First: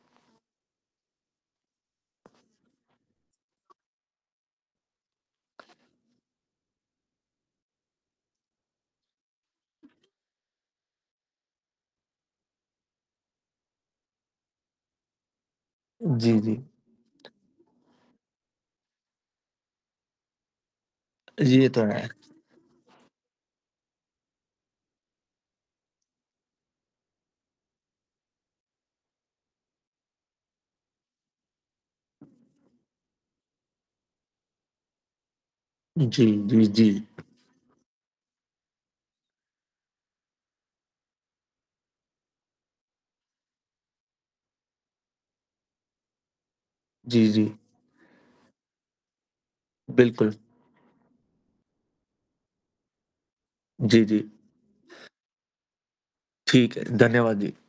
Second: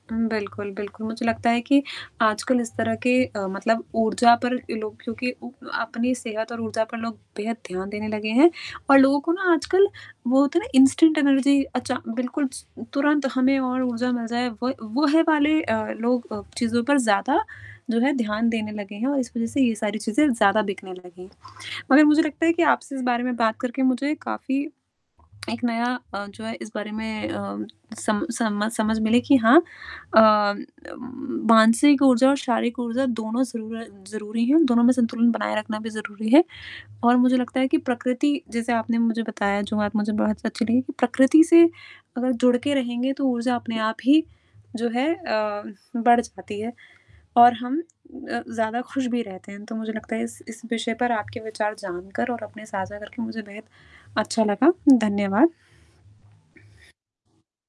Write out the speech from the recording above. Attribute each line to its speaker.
Speaker 1: उम, बिल्कुल, बिल्कुल, मुझे लगता है कि आजकल इस तरह के अ, मतलब ऊर्जा पर लोग क्योंकि उ अपनी सेहत और ऊर्जा पर लोग बेहद ध्यान देने लगे हैं और लोगों को ना आजकल वो होता है ना इंस्टेंट एनर्जी अचा बिल्कुल स तुरंत हमें और ऊर्जा मिल जाए वो वो हे वाले अ,
Speaker 2: जी,
Speaker 1: लोग
Speaker 2: जी।
Speaker 1: चीज़ों पर ज़्यादा जो है ध्यान देने लगे हैं और इस वजह से ये सारी चीज़ें ज़्यादा बिकने लगी हैं।
Speaker 2: ये तो
Speaker 1: मगर
Speaker 2: है।
Speaker 1: मुझे लगता है कि आपसे इस बारे में बात करके मुझे काफ़ी एक नया अ, जो है इस बारे में अ, सम समझ समझ मिले कि हाँ अ, मानसिक ऊर्जा और शारीरिक ऊर्जा दोनों ज़रूर ज़रूरी हैं दोनों में संतुलन बनाए रखना भी
Speaker 2: जी,
Speaker 1: ज़रूरी है
Speaker 2: जी, जी।
Speaker 1: और मुझे लगता है कि प्रकृति जैसे आपने मुझे बताया जो बात मुझे बहुत अच्छी लगी कि प्रकृति से अगर जुड़ के रहेंगे तो ऊर्जा अपने आप ही, जो है अ, बढ़ जाती है
Speaker 2: जी, जी।
Speaker 1: और हम अ, ज़्यादा खुश भी रहते हैं, तो मुझे लगता है
Speaker 2: बिल्कुल।
Speaker 1: इस इस विषय पर आपके विचार जानकर और अपने साझा करके मुझे बेहद
Speaker 2: जी, जी।
Speaker 1: अच्छा लगा। धन्यवाद।
Speaker 2: ठीक है, धन्यवाद जी।